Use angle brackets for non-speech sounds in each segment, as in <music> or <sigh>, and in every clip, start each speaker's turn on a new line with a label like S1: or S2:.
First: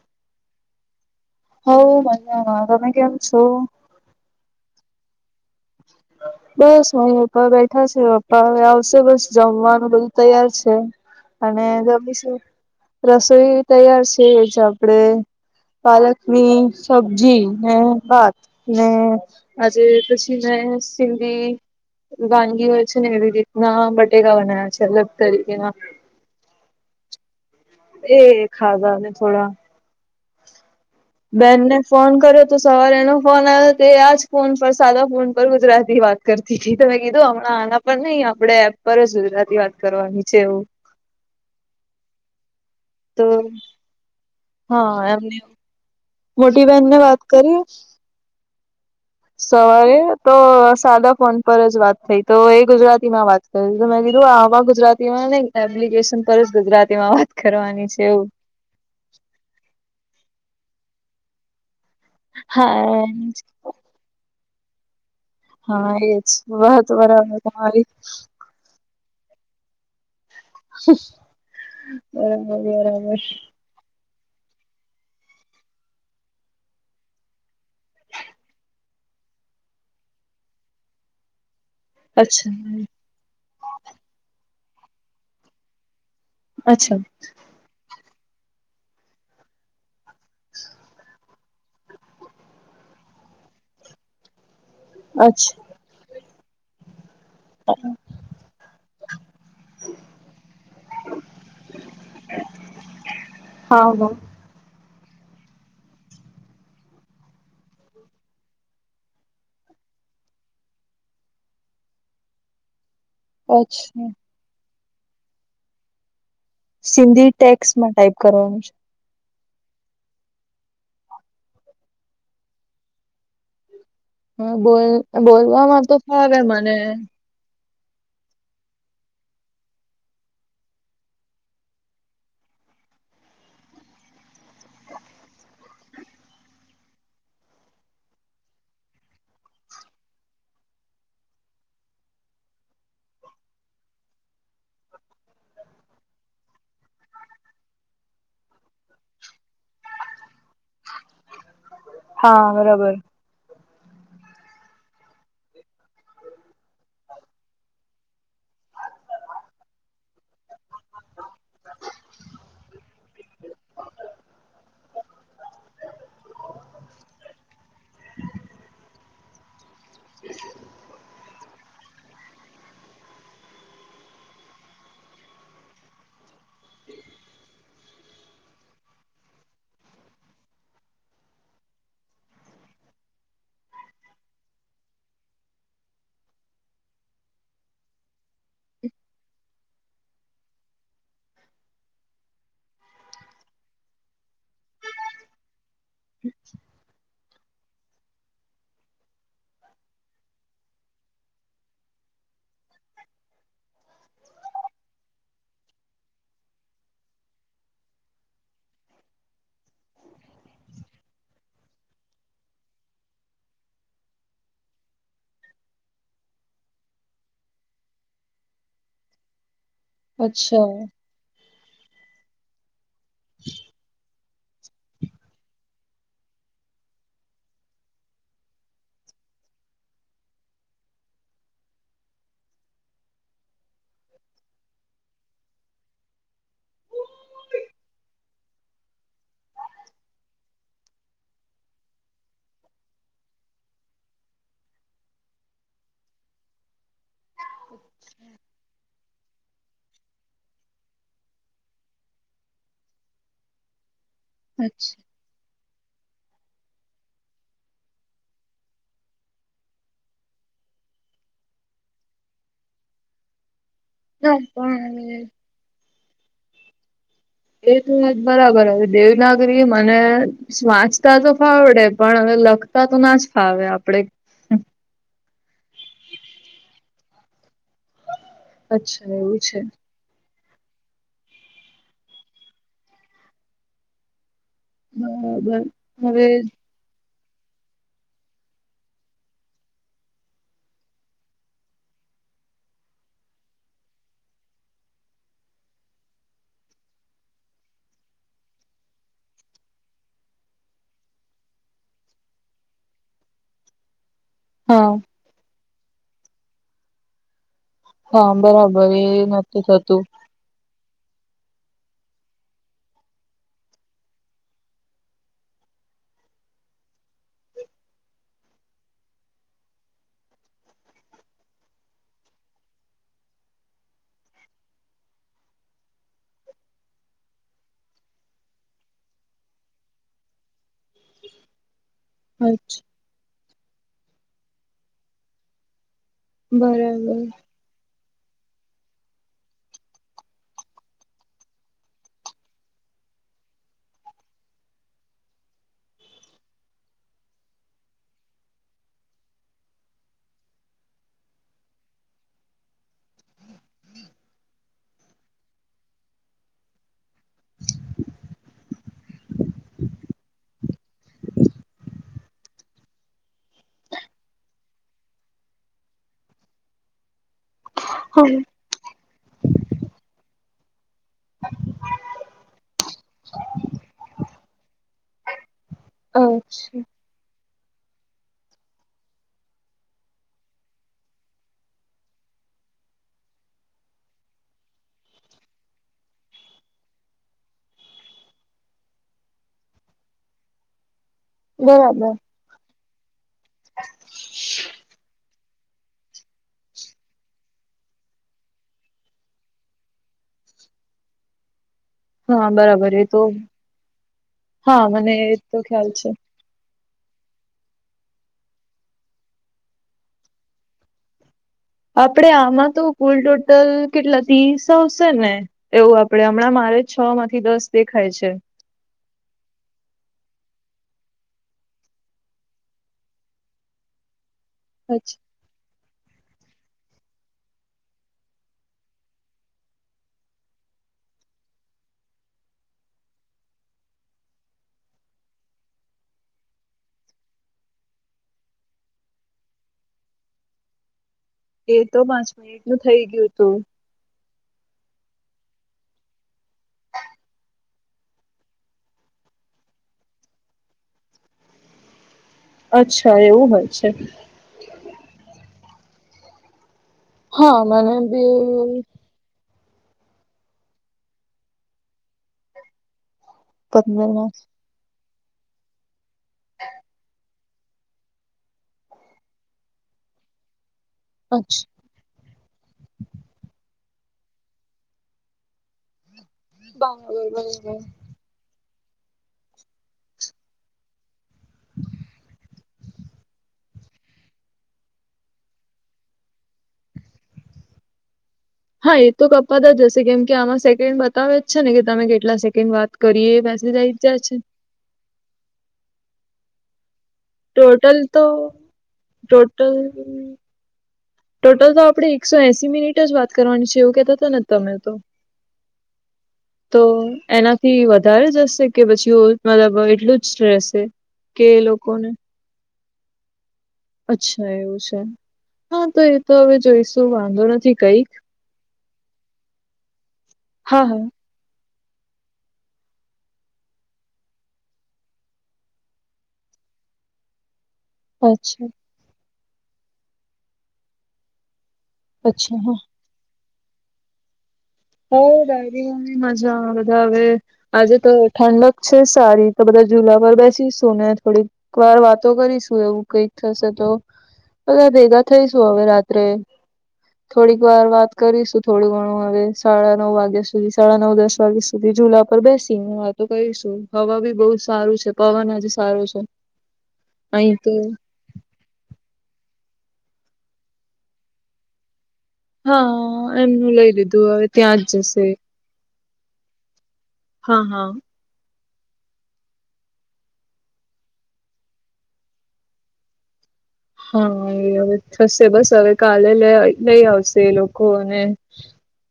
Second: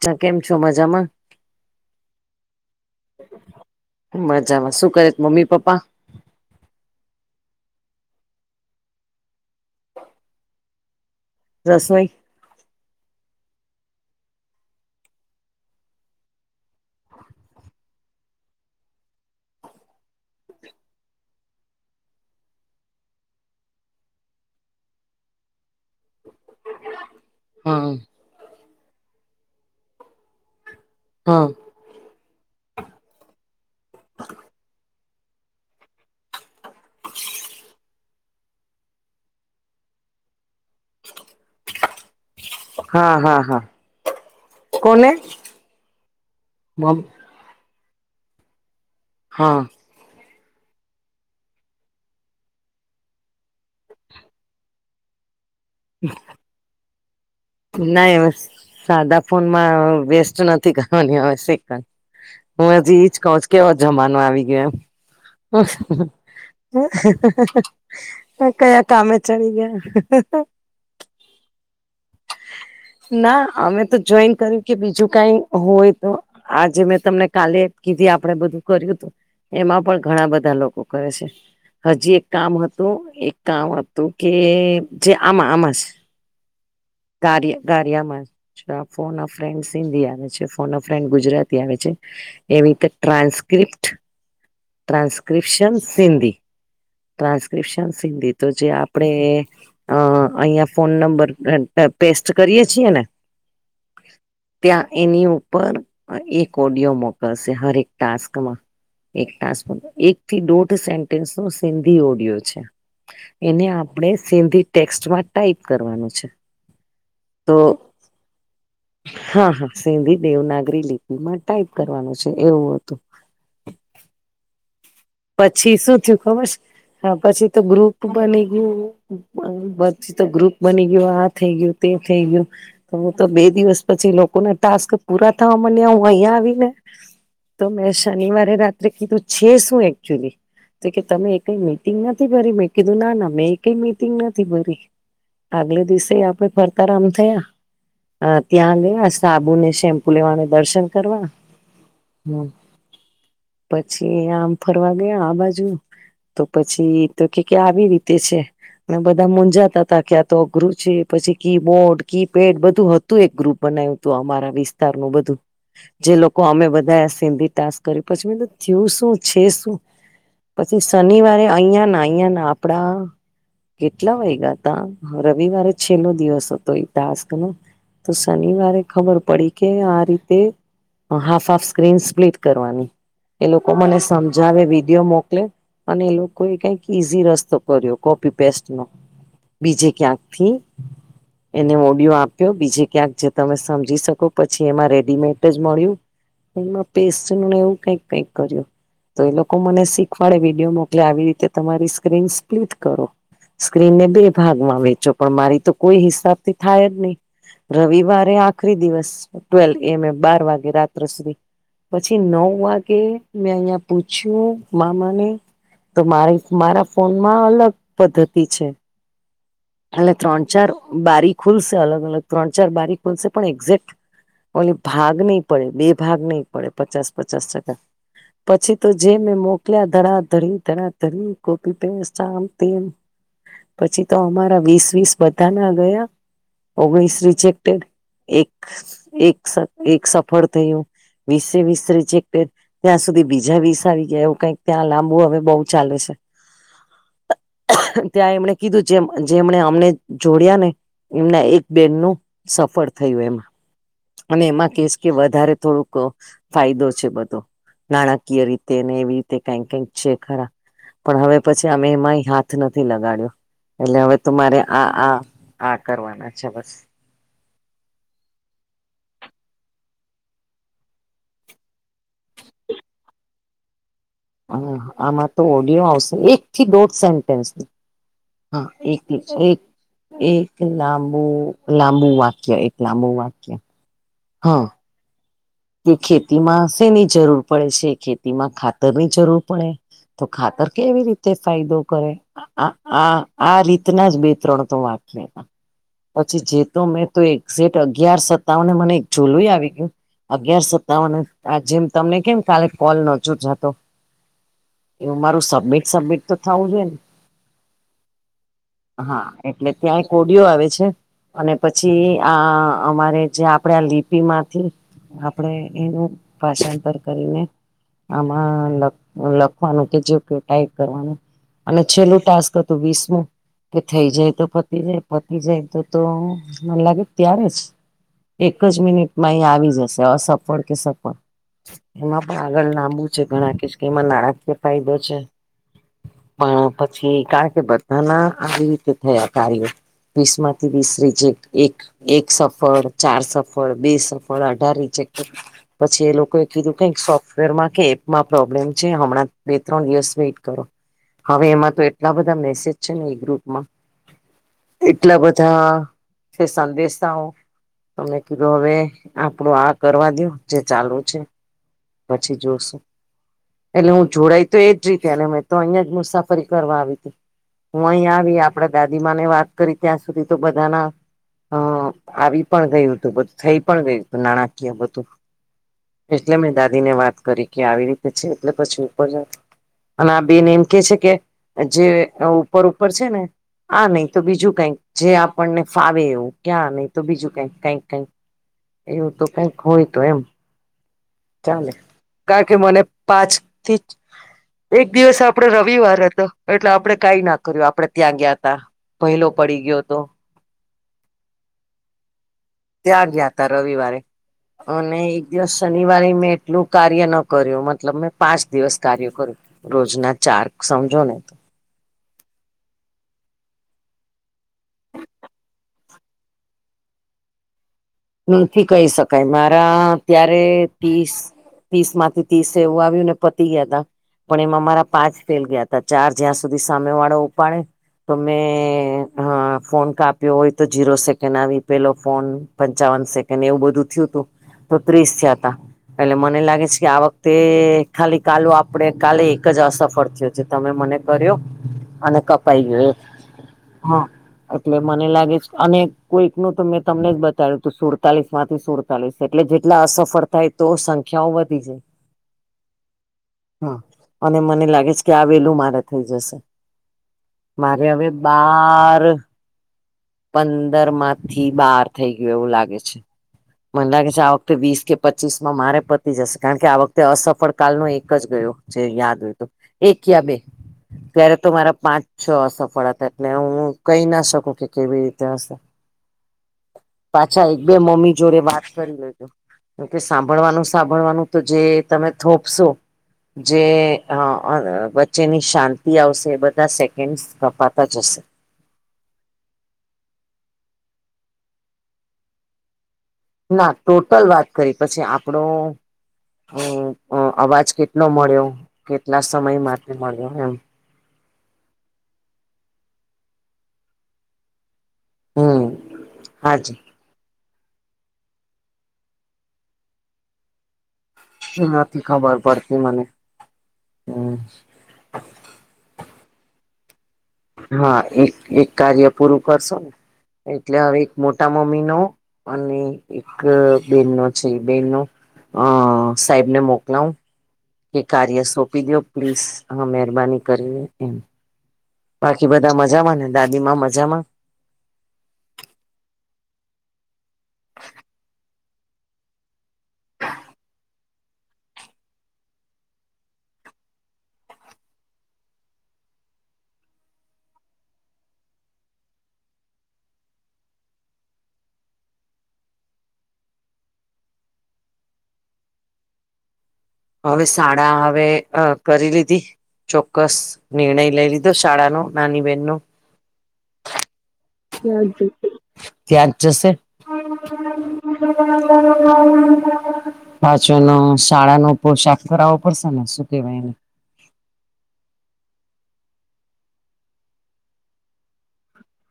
S1: ત કેમ છો? મજામાં.
S2: હવે મજામાં. તમે કેમ છો?
S1: મજામાં શું કરે? મમ્મી-પપ્પા.
S2: બસ અ પપ્પા બેઠા છે, પપ્પા હવે આવશે, બસ જમવાનું બધું તૈયાર છે. અને
S1: રસોઈ
S2: ગમીશું રસોઈ તૈયાર છે, જ આપણેે પાલકની સબ્જી ને, ભાત ને, આજે પછી જે સિધી વાનગી હોય છે ને, એવી રીતના બટેકા બનાવ્યા છે, અલગ તરીકેના.
S1: હા
S2: એ ખાધા ને થોડા
S1: હા
S2: બેનને ફોન કર્યો, તો સવારે એનો ફોન આવ્યો તો, આજ ફોન પર સાદા ફોન પર ગુજરાતી વાત કરતી ગઈ, તમે કીધું હમણા આના પર નઈ આપડે એપ પર જ ગુજરાતી વાત કરવાની છેે એવું. તો
S1: <unintelligible>
S2: હા,
S1: કોને
S2: એમની મોટી બહેનને
S1: મમ
S2: વાત કરી.
S1: હા
S2: સવારે. તો સાદા ફોન પર જ વાત થઈ તો, એ ગુજરાતીમાં વાત કરી, તો મેં કીધું આવા ગુજરાતીમાં ને. એપ્લિકેશન પર જ ગુજરાતી માં
S1: ના હવે સાદા ફોન માં વેસ્ટ નથી કરવાની હવે શ. હું હજી
S2: હા
S1: ઈજ કહ્યું છ કેવો જમાનો આવી ગયો એમ.
S2: હા એજ વાત બરાબર તમારી
S1: <unintelligible> ક કયા કામે ચડી ગયા
S2: <unintelligible> બરાબર
S1: ના અમે તો જોઈન કર્યું કે બીજું કઈ હોય તો આજે મેં તમને કાલે કીધી આપણેે બધું કર્યું હતું એમાં પણ ઘણા બધા લોકો કરે છે. હજી એક કામ
S2: અચ્છા
S1: હતું એક કામ હતું કે જે આમાં આમાં જ.
S2: અચ્છા.
S1: કાયૅ કાયૅમાં જ ફોન ફ્રેન્ડ શીડયા જે ફોન ફેન્ડ ગુજરાતી આવે છે એવી રીતે ટ્રાન્સ્ક્રિપ્ટ
S2: અચ્છા
S1: ટ્રાન્સક્રિપ્શન સિંધી ટ્રાન્સ્ક્રિપ્શન સિંધી તો જે આપણે અ અહીંયા ફોન નંબર પેસ્ટ કરીએ છીએ ને.
S2: હા હા
S1: ત્યાં એની ઉપર એક ઓડિયો મોકલશે હરેક ટાસ્કમાં એક ટાસ્ક પર એક થી દોઢ સેન્ટેન્સ ન સિંધી ઓડિયો છે. એને
S2: અચ્છા
S1: આપણે સિંધી ટેક્સ્ટમાં ટાઈપ કરવાનું છે.
S2: સિંધી
S1: તો
S2: ટેક્સ્ટમાં ટાઈપ કરવાનું છે.
S1: હા હા સિંધી દેવ નાગરી લિપિમાં ટાઈપ કરવાનું છે એવું હતું.
S2: હા બોલ.
S1: પછી
S2: બોલવામાં તો
S1: શું થયું
S2: ફાવે
S1: ખબર છે
S2: મને.
S1: હા પછી તો ગ્રુપ ગુરુપ બની ગયું પછી તો ગ્રુપ બની ગયું આ થઈ ગયું તે થઈ ગયું. હું તો બે દિવસ પછી લોકો ના ટાસ્ક પૂરા થવા મડ્યા હું અહિયા આવી ને તો મેં શનિવારે રાત્રે કીધું છે શું એકચુલી તો કે તમે કઈ મિટિંગ નથી ભરી મેં કીધું ના ના મેં એક ક મિટિંગ નથી ભરી આગલે દિવસે આપે ફરતા રામ થયા. અ ત્યાં લેવા સાબુને શેમ્પુ લેવાને દર્શન કરવા. હમ
S2: હા બરોબર.
S1: પછી આમ ફરવા ગયા આ બાજુ તો પછી તો કે આવી રીતે છે. અને બધા મુંજાતા તા કે આતો અઘરું છે પછી કીબોર્ડ કીપેડ બધું હતું તું એક ગ્રુપ બનાવ્યું તું અમારા વિસ્તાર નું બધું. જે લોકો અમે બધા સિંધી ટાસ્ક કયુઁ પછી થયું શું. છે શું પછી શનિવારે અહિયા ના અહિયા ના આપડા કેટલા વાયગા હતા રવિવારે છેલ્લો દિવસ હતો એ ટાસ્ક નો તો શનિવારે ખબર પડી કે આ રીતે હાફ હાફ સ્ક્રીન સ્પ્લીટ કરવાની એ લોકો મને સમજાવે વિડીયો મોકલે અને એ લોકોએ કઈક ઈઝી રસ્તો કર્યો કોપી પેસ્ટ નો બીજે ક્યાંક થી. એને ઓડિયો આપ્યો બીજે ક્યાંક જે તમે સમજી શકો પછી એમાં રેડીમેડ મળ્યું એમાં પેસ્ટને એવું કઈક કઈક કર્યું. તો એ લોકો મને શીખવાડે વિડીયો મોકલે આવી રીતે તમારી સ્ક્રીન સ્પ્લીટ કરો. સ્ક્રીનને બે ભાગમાં વેચો પણ મારી તો કોઈ હિસાબથી થાય જ નહી. રવિવારે આખરી દિવસ ટુવેલ એમ એ બાર વાગે રાત્રે સુધી. પછી નવ વાગે મેં અહિયાં પૂછ્યું, મામાને તો મારી મારા ફોનમાં અલગ પદ્ધતિ છે. એટલે ત્રણ-ચાર
S2: અચ્છા
S1: બારી ખુલશે, અલગ-અલગ, ત્રણ-ચાર બારી ખુલશે, પણ એક્ઝેક્ટ. ઓલી ભાગ નહી પડે, બે ભાગ નહી પડે, પચાસ-પચાસ ટકા. પછી તો જે મેં મોકલ્યા, ધરા ધરી, ધરા ધરી કોપી પેસ્ટ આમ તેમ. પછી તો અમારે વીસ-વીસ બધા ના ગયા, ઓગણીસ રિજેક્ટેડ એક એક એક સફળ થયું, વિસે-વિસ રિજેક્ટેડ. ત્યાં સુધી બીજા વીસ આવી ગયા, એવું કઈક ત્યાં લાંબુ હવે બહુ ચાલે છે. ત્યાં એમણે કીધું છે. એમણે અમને જોડયા ને, એમના એક બેન નું સફળ થયું એમાં. અને એમાં કેસ
S2: અચ્છા
S1: કે, વધારે થોડુંક ફાયદો છે, બધો નાણાકીય રીતે ને, એવી રીતે કઈક કઈક છે ખરા. પણ હવે પછી અમે એમાંય હાથ નથી લગાડ્યો. એટલે હવે
S2: ના
S1: તમારે આ આ
S2: પણ
S1: આ કરવાના છે, બસ.
S2: એ તો વાત બરાબર હ, દેવનાગરી મને વાંચતા તો ફાવડે, પણ હવે લખતા તો ના જ ફાવે આપડે.
S1: હ, આમાં તો ઓડિયો આવશે, એક થી દોઢ સેન્ટેન્સનો. હા,
S2: અચ્છા
S1: એકથી
S2: એવું છે
S1: એક. એક લાંબુ-લાંબુ વાક્ય એક લાંબુ વાક્ય. હ.
S2: બરાબર.
S1: કે
S2: હવે
S1: ખેતીમાં શેની જરૂર પડે છે, ખેતીમાં ખાતર ની જરૂર પડે. તો ખાતર કેવી રીતે ફાયદો કરે? આ આ આ રીતના જ બે-ત્રણ તો વાંકયો હતા. પછી જેતો મેં તો એકઝેટ અગિયાર સત્તાવને, મને એક ઝોલું ય આવી ગયું. અગિયાર સત્તાવને આ જેમ તમને કેમ કાલે કોલ નતો જતો.
S2: હા
S1: એવું મારું સબમિટ સબમિટ તો થવું જોવે ને.
S2: હા, બરાબર એ
S1: હા
S2: નતું
S1: એટલે ત્યાં
S2: થતું.
S1: એક આવે છે, અને પછી આ અમારે જે આપડે આ લિપિમાંથી આપડે એનું ભાષાંતર કરીને. આમાં લખવાનું કે, જે કે ટાઈપ કરવાનું. અને છેલ્લું ટાસ્ક હતું વીસમું. કે થઈ જાય તો, પતિ જાય, પતિ જાય તો, તો મને લાગે ત્યારે જ એક જ મિનિટમાં એ આવી જાય. અસફળ કે સફળ એમાં પણ આગળ
S2: અચ્છા
S1: લાંબુ છે, ઘણા કે એમાં નાણાકીય ફાયદો છે, પણ
S2: બરાબર
S1: પછી કારણ કે બધ હ ના, આવી રીતે થયા કાર્યો. વીસમાંથી વીસ રિજેક્ટ, એક-એક સફળ, ચાર સફળ બે સફળ. બધા રિજેક્ટ જ. પછી એ લોકોએ કીધું, કઇ સોફ્ટવેરમાં કે, એપમાં પ્રોબ્લેમ છે, હમણાં બે-ત્રણ દિવસ વેઇટ કરો. હવે એમાં તો એટલા બધા મેસેજ છે ને, એ ગ્રુપમાં. એટલા બધા છે, સંદેશાઓ તમને કીધું હવે. આપડું આ કરવા દો જે ચાલુ છે. પછી જોશું. એટલે હું જોડાય તો એજ જગ્યા અને મેં તો અહિયાં જ મુસાફરી કરવા આવી હતી. હું અહીંયા આવી આપડા દાદીમાને વાત કરી ત્યાં સુધી તો બધાના અ આવી પણ ગયું હતું બધું થઈ પણ ગયું હતું નાણાકીય બધું એટલે મે દા
S2: અચ્છા
S1: વાત કરી કે આવી રીતે છે એટલે પછી ઉપર જ અમે આ બેને એમ કે છે કે જે ઉપર ઉપર છે ને આ નઈ તો બીજું કઈક જે આપણને ફાવે એવું ક્યાં નઈ તો બીજું કઈક કઈક કઈક એવું તો કઈક હોય તો એમ ચાલે
S2: બરાબર
S1: કારણ કે મને પાંચ થી જ એક દિવસ આપડો રવિવાર હતો એટલે આપણે કાઈ ના કર્યું આપડે ત્યાં ગયાં તા ભયલો પડી ગયો હતો.
S2: હા બરાબર એ
S1: ત્યાં
S2: તો
S1: ગયા તા રવિવારે
S2: હા
S1: અને
S2: મને
S1: એક
S2: એ
S1: દિવસ
S2: તો ખ્યાલ છે.
S1: શનિવારે મે એટલું કાર્ય ન કર્યું મતલબ મેં પાંચ દિવસ કાર્ય કર્યું. રોજનાં ચારક સમજોને
S2: આપડે આમાં તો કુલ ટોટલ કેટલા તીસ સો સો ને એવું આપડે હમણાં મારે છ માંથી દસ દેખાય છે.
S1: થી કહી શકાય મારા ત્યારે તીસ તીસ માંથી તીસ એવું આવ્યુંને પતી ગયા ત પણ એમાં મારા પાંચ
S2: અચ્છા
S1: ફેલ ગયા હતા. ત ચાર જ્યાં સુધી સામે વાળો ઉપાડે તો મેં હા ફોન કાપ્યો હોય તો જીરો સેકન્ડ આવી પેલો ફોન પંચાવન સેકન્ડ એવું બધું થયું તું તો ત્રીસ થયા તા એટલે મને લાગે છે કે આ વખતે ખાલી કાલ આપણે કાલે એક જ અસફળ થિવ. જ તમે મને કર્યો.?
S2: એ તો
S1: અને
S2: પાંચ મિનિટ
S1: કપાઈ
S2: નું
S1: ગયો એ
S2: થઇ ગયું તું.
S1: હા એટલે મને લાગે છે અને કોઈક નું તો મેં તમને બ તારે તું સુડતાલીસ માંથી સુડતાલીસ એટલે જેટલા અસફળ થાય તો સંખ્યાઓ વધી જાય. <unintelligible>
S2: અચ્છા એવું હોય
S1: હા
S2: છે.
S1: અને મને લાગે છે કે આ વેલું મારે થઈ જશે.
S2: હા
S1: મારે
S2: મને
S1: હવે
S2: બી
S1: બાર પંદર માં થી બાર થઈ ગયું એવું લાગે છે મને લાગે છે આ વખતે વીસ કે પચીસ માં મારે પતી જશે કારણ કે આ વખતે અસફળ કાલ નો એક જ ગયો જે યાદ હોય તો એક યા બે. અત્યારે તો મારા પાંચ છ અસફળ હતા એટલે હું કહી ના શકું કે કેવી રીતે હશે પાછા એક બે મમ્મી જોડે વાત કરી લેજો. તો કે સાંભળવાનું સાંભળવાનું તો જે તમે થોપશો. જે અ અ વચ્ચેની શાંતિ આવશે બધા સેકન્ડ કપાતાં જશે.
S2: હા એ તો કપાતા જ હશે કેમ કે આમાં સેકન્ડ બતાવે જ છે ને કે તમે કેટલા સેકન્ડ વાત કરીએ વસે જઈ જ જ છે.
S1: કઈક પછી આપણું અ. અ અવાજ
S2: ટોટલ
S1: કેટલો
S2: તો
S1: મળ્યો કેટલા સમય
S2: ટોટલ
S1: માટે મળ્યો એમ
S2: ટોટલ તો આપણે એકસો એસી મિનિટ જ વાત કરવાની છે એવું કેતા હતા ને તમે તો.
S1: હમ આજ.
S2: તો એનાથી વધારે જશે કે પછી ઓ મતલબ એટલું જ રહેશે. કે એ
S1: નથી
S2: લોકોને
S1: ખબર પડતી મને હમ
S2: અચ્છા એવું છે. હા, તો એ તો હવે જોઈશું વાંધો. નથી
S1: હા,
S2: કઈક
S1: એક એક કાર્ય પૂરું કરશો ને, એટલે
S2: હા
S1: હવે
S2: હા
S1: મોટા મમ્મી નો, અને એક બેન નો છે, બેનનો. અ સાહેબને મોકલા. કે કાર્ય
S2: અચ્છા
S1: સોંપી દો, પ્લીઝ હ, મહેરબાની કરીને એમ. બાકી
S2: અચ્છા
S1: બધા
S2: હા
S1: મજામાં ને, દાદી માં મજામાં?
S2: હ, દાદીમા, મમ્મી મજા બધા. હવે આજે તો ઠંડક છે, સારી તો બધા જૂલા પર બેસી સોને થોડી. એક વાર વાતો કરીશું, એવું કઈક થશે તો. બધા ભેગા થઈશું, હવે રાત્રે થોડીક વાર વાત કરીશું, થોડું ઘણું હવે. સાડા નવ વાગ્યા સુધી, સાડા નવ દસ વાગ્યા સુધી, જુલા પર બેસી ને વાતો કરીશું. હવા બી બહુ સારું છે, પવન આજે સારું છે.
S1: હવે
S2: અહી તો
S1: શાળા હવે કરી લીધી, ચોક્કસ નિર્ણય લઈ લીધો, શાળા નો.
S2: હા, એમનું લઈ લીધું હવે. ત્યાં જ જશે
S1: ત્યાં જ જશે. હમ.
S2: હા હા
S1: પાછ નું શાળા નો પોશાક કરાવવો પડશે ને, શું કેવાય એને?
S2: હા, એ હવે થશે, બસ હવે કાલે લ લઈ આવશે એ લોકોને.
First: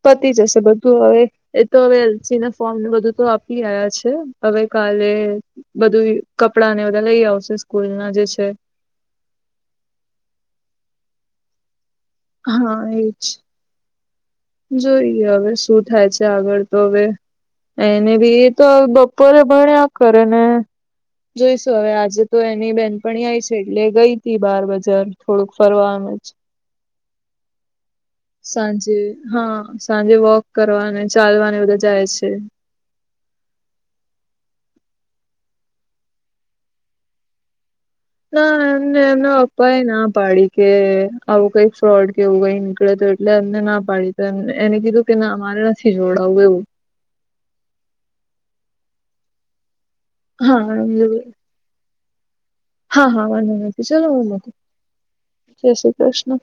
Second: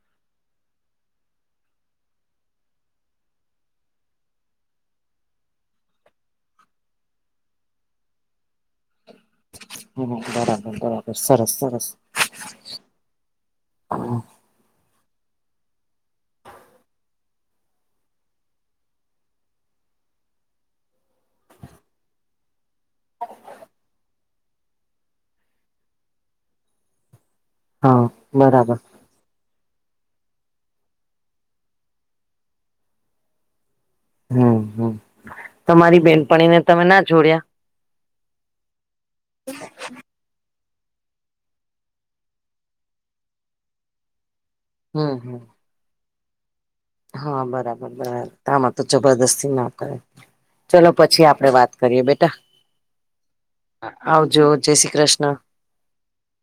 S2: પતી જશે, બધું હવે. એ તો હવે એલસી ના ફોર્મને, બધું તો આપી આવ્યા છે, હવે કાલે બધું કપડા ને, બધા લઈ આવશે સ્કૂલ ના જે છે.
S1: હ, બરાબર, બરાબર, સરસ, સરસ.
S2: હા, એજ. જોઈએ, હવે શું થાય છે? આગળ તો હવે. એને બી એ તો બપોરે ભણ્યા કરે ને. જોઈશું, હવે આજે તો એની બેનપણી આયી છે, એટલે ગઈ હતી, બાર બજાર થોડુંક ફરવામ જ
S1: <unintelligible> હા બરાબર
S2: સાંજે. હા, સાંજે વોક કરવાને, ચાલવાને બધા જાય છે.
S1: હમ, હમ. તમારી બેનપણી ને, તમે ના જોડ્યા.
S2: ના, એમને એમના પપ્પા એ ના પાડી કે, આવું કઈ ફ્રોડ કે, એવું કઈ. નીકળે તો, એટલે એમને ના પાડી તો, એને કીધું
S1: હમ
S2: કે,
S1: હમ
S2: ના મારે નથી જોડાવું એવું.
S1: હા, બરાબર, બરાબર આમાં તો જબરદસ્તી ના કરે,
S2: હા
S1: ચલો પછી આપડે વાત કરીયે બેટા.
S2: હા, હા, વાંધો નથી, ચલો, હું
S1: આવજો
S2: મૂકું
S1: જય શ્રી કૃષ્ણ
S2: જય શ્રી કૃષ્ણ.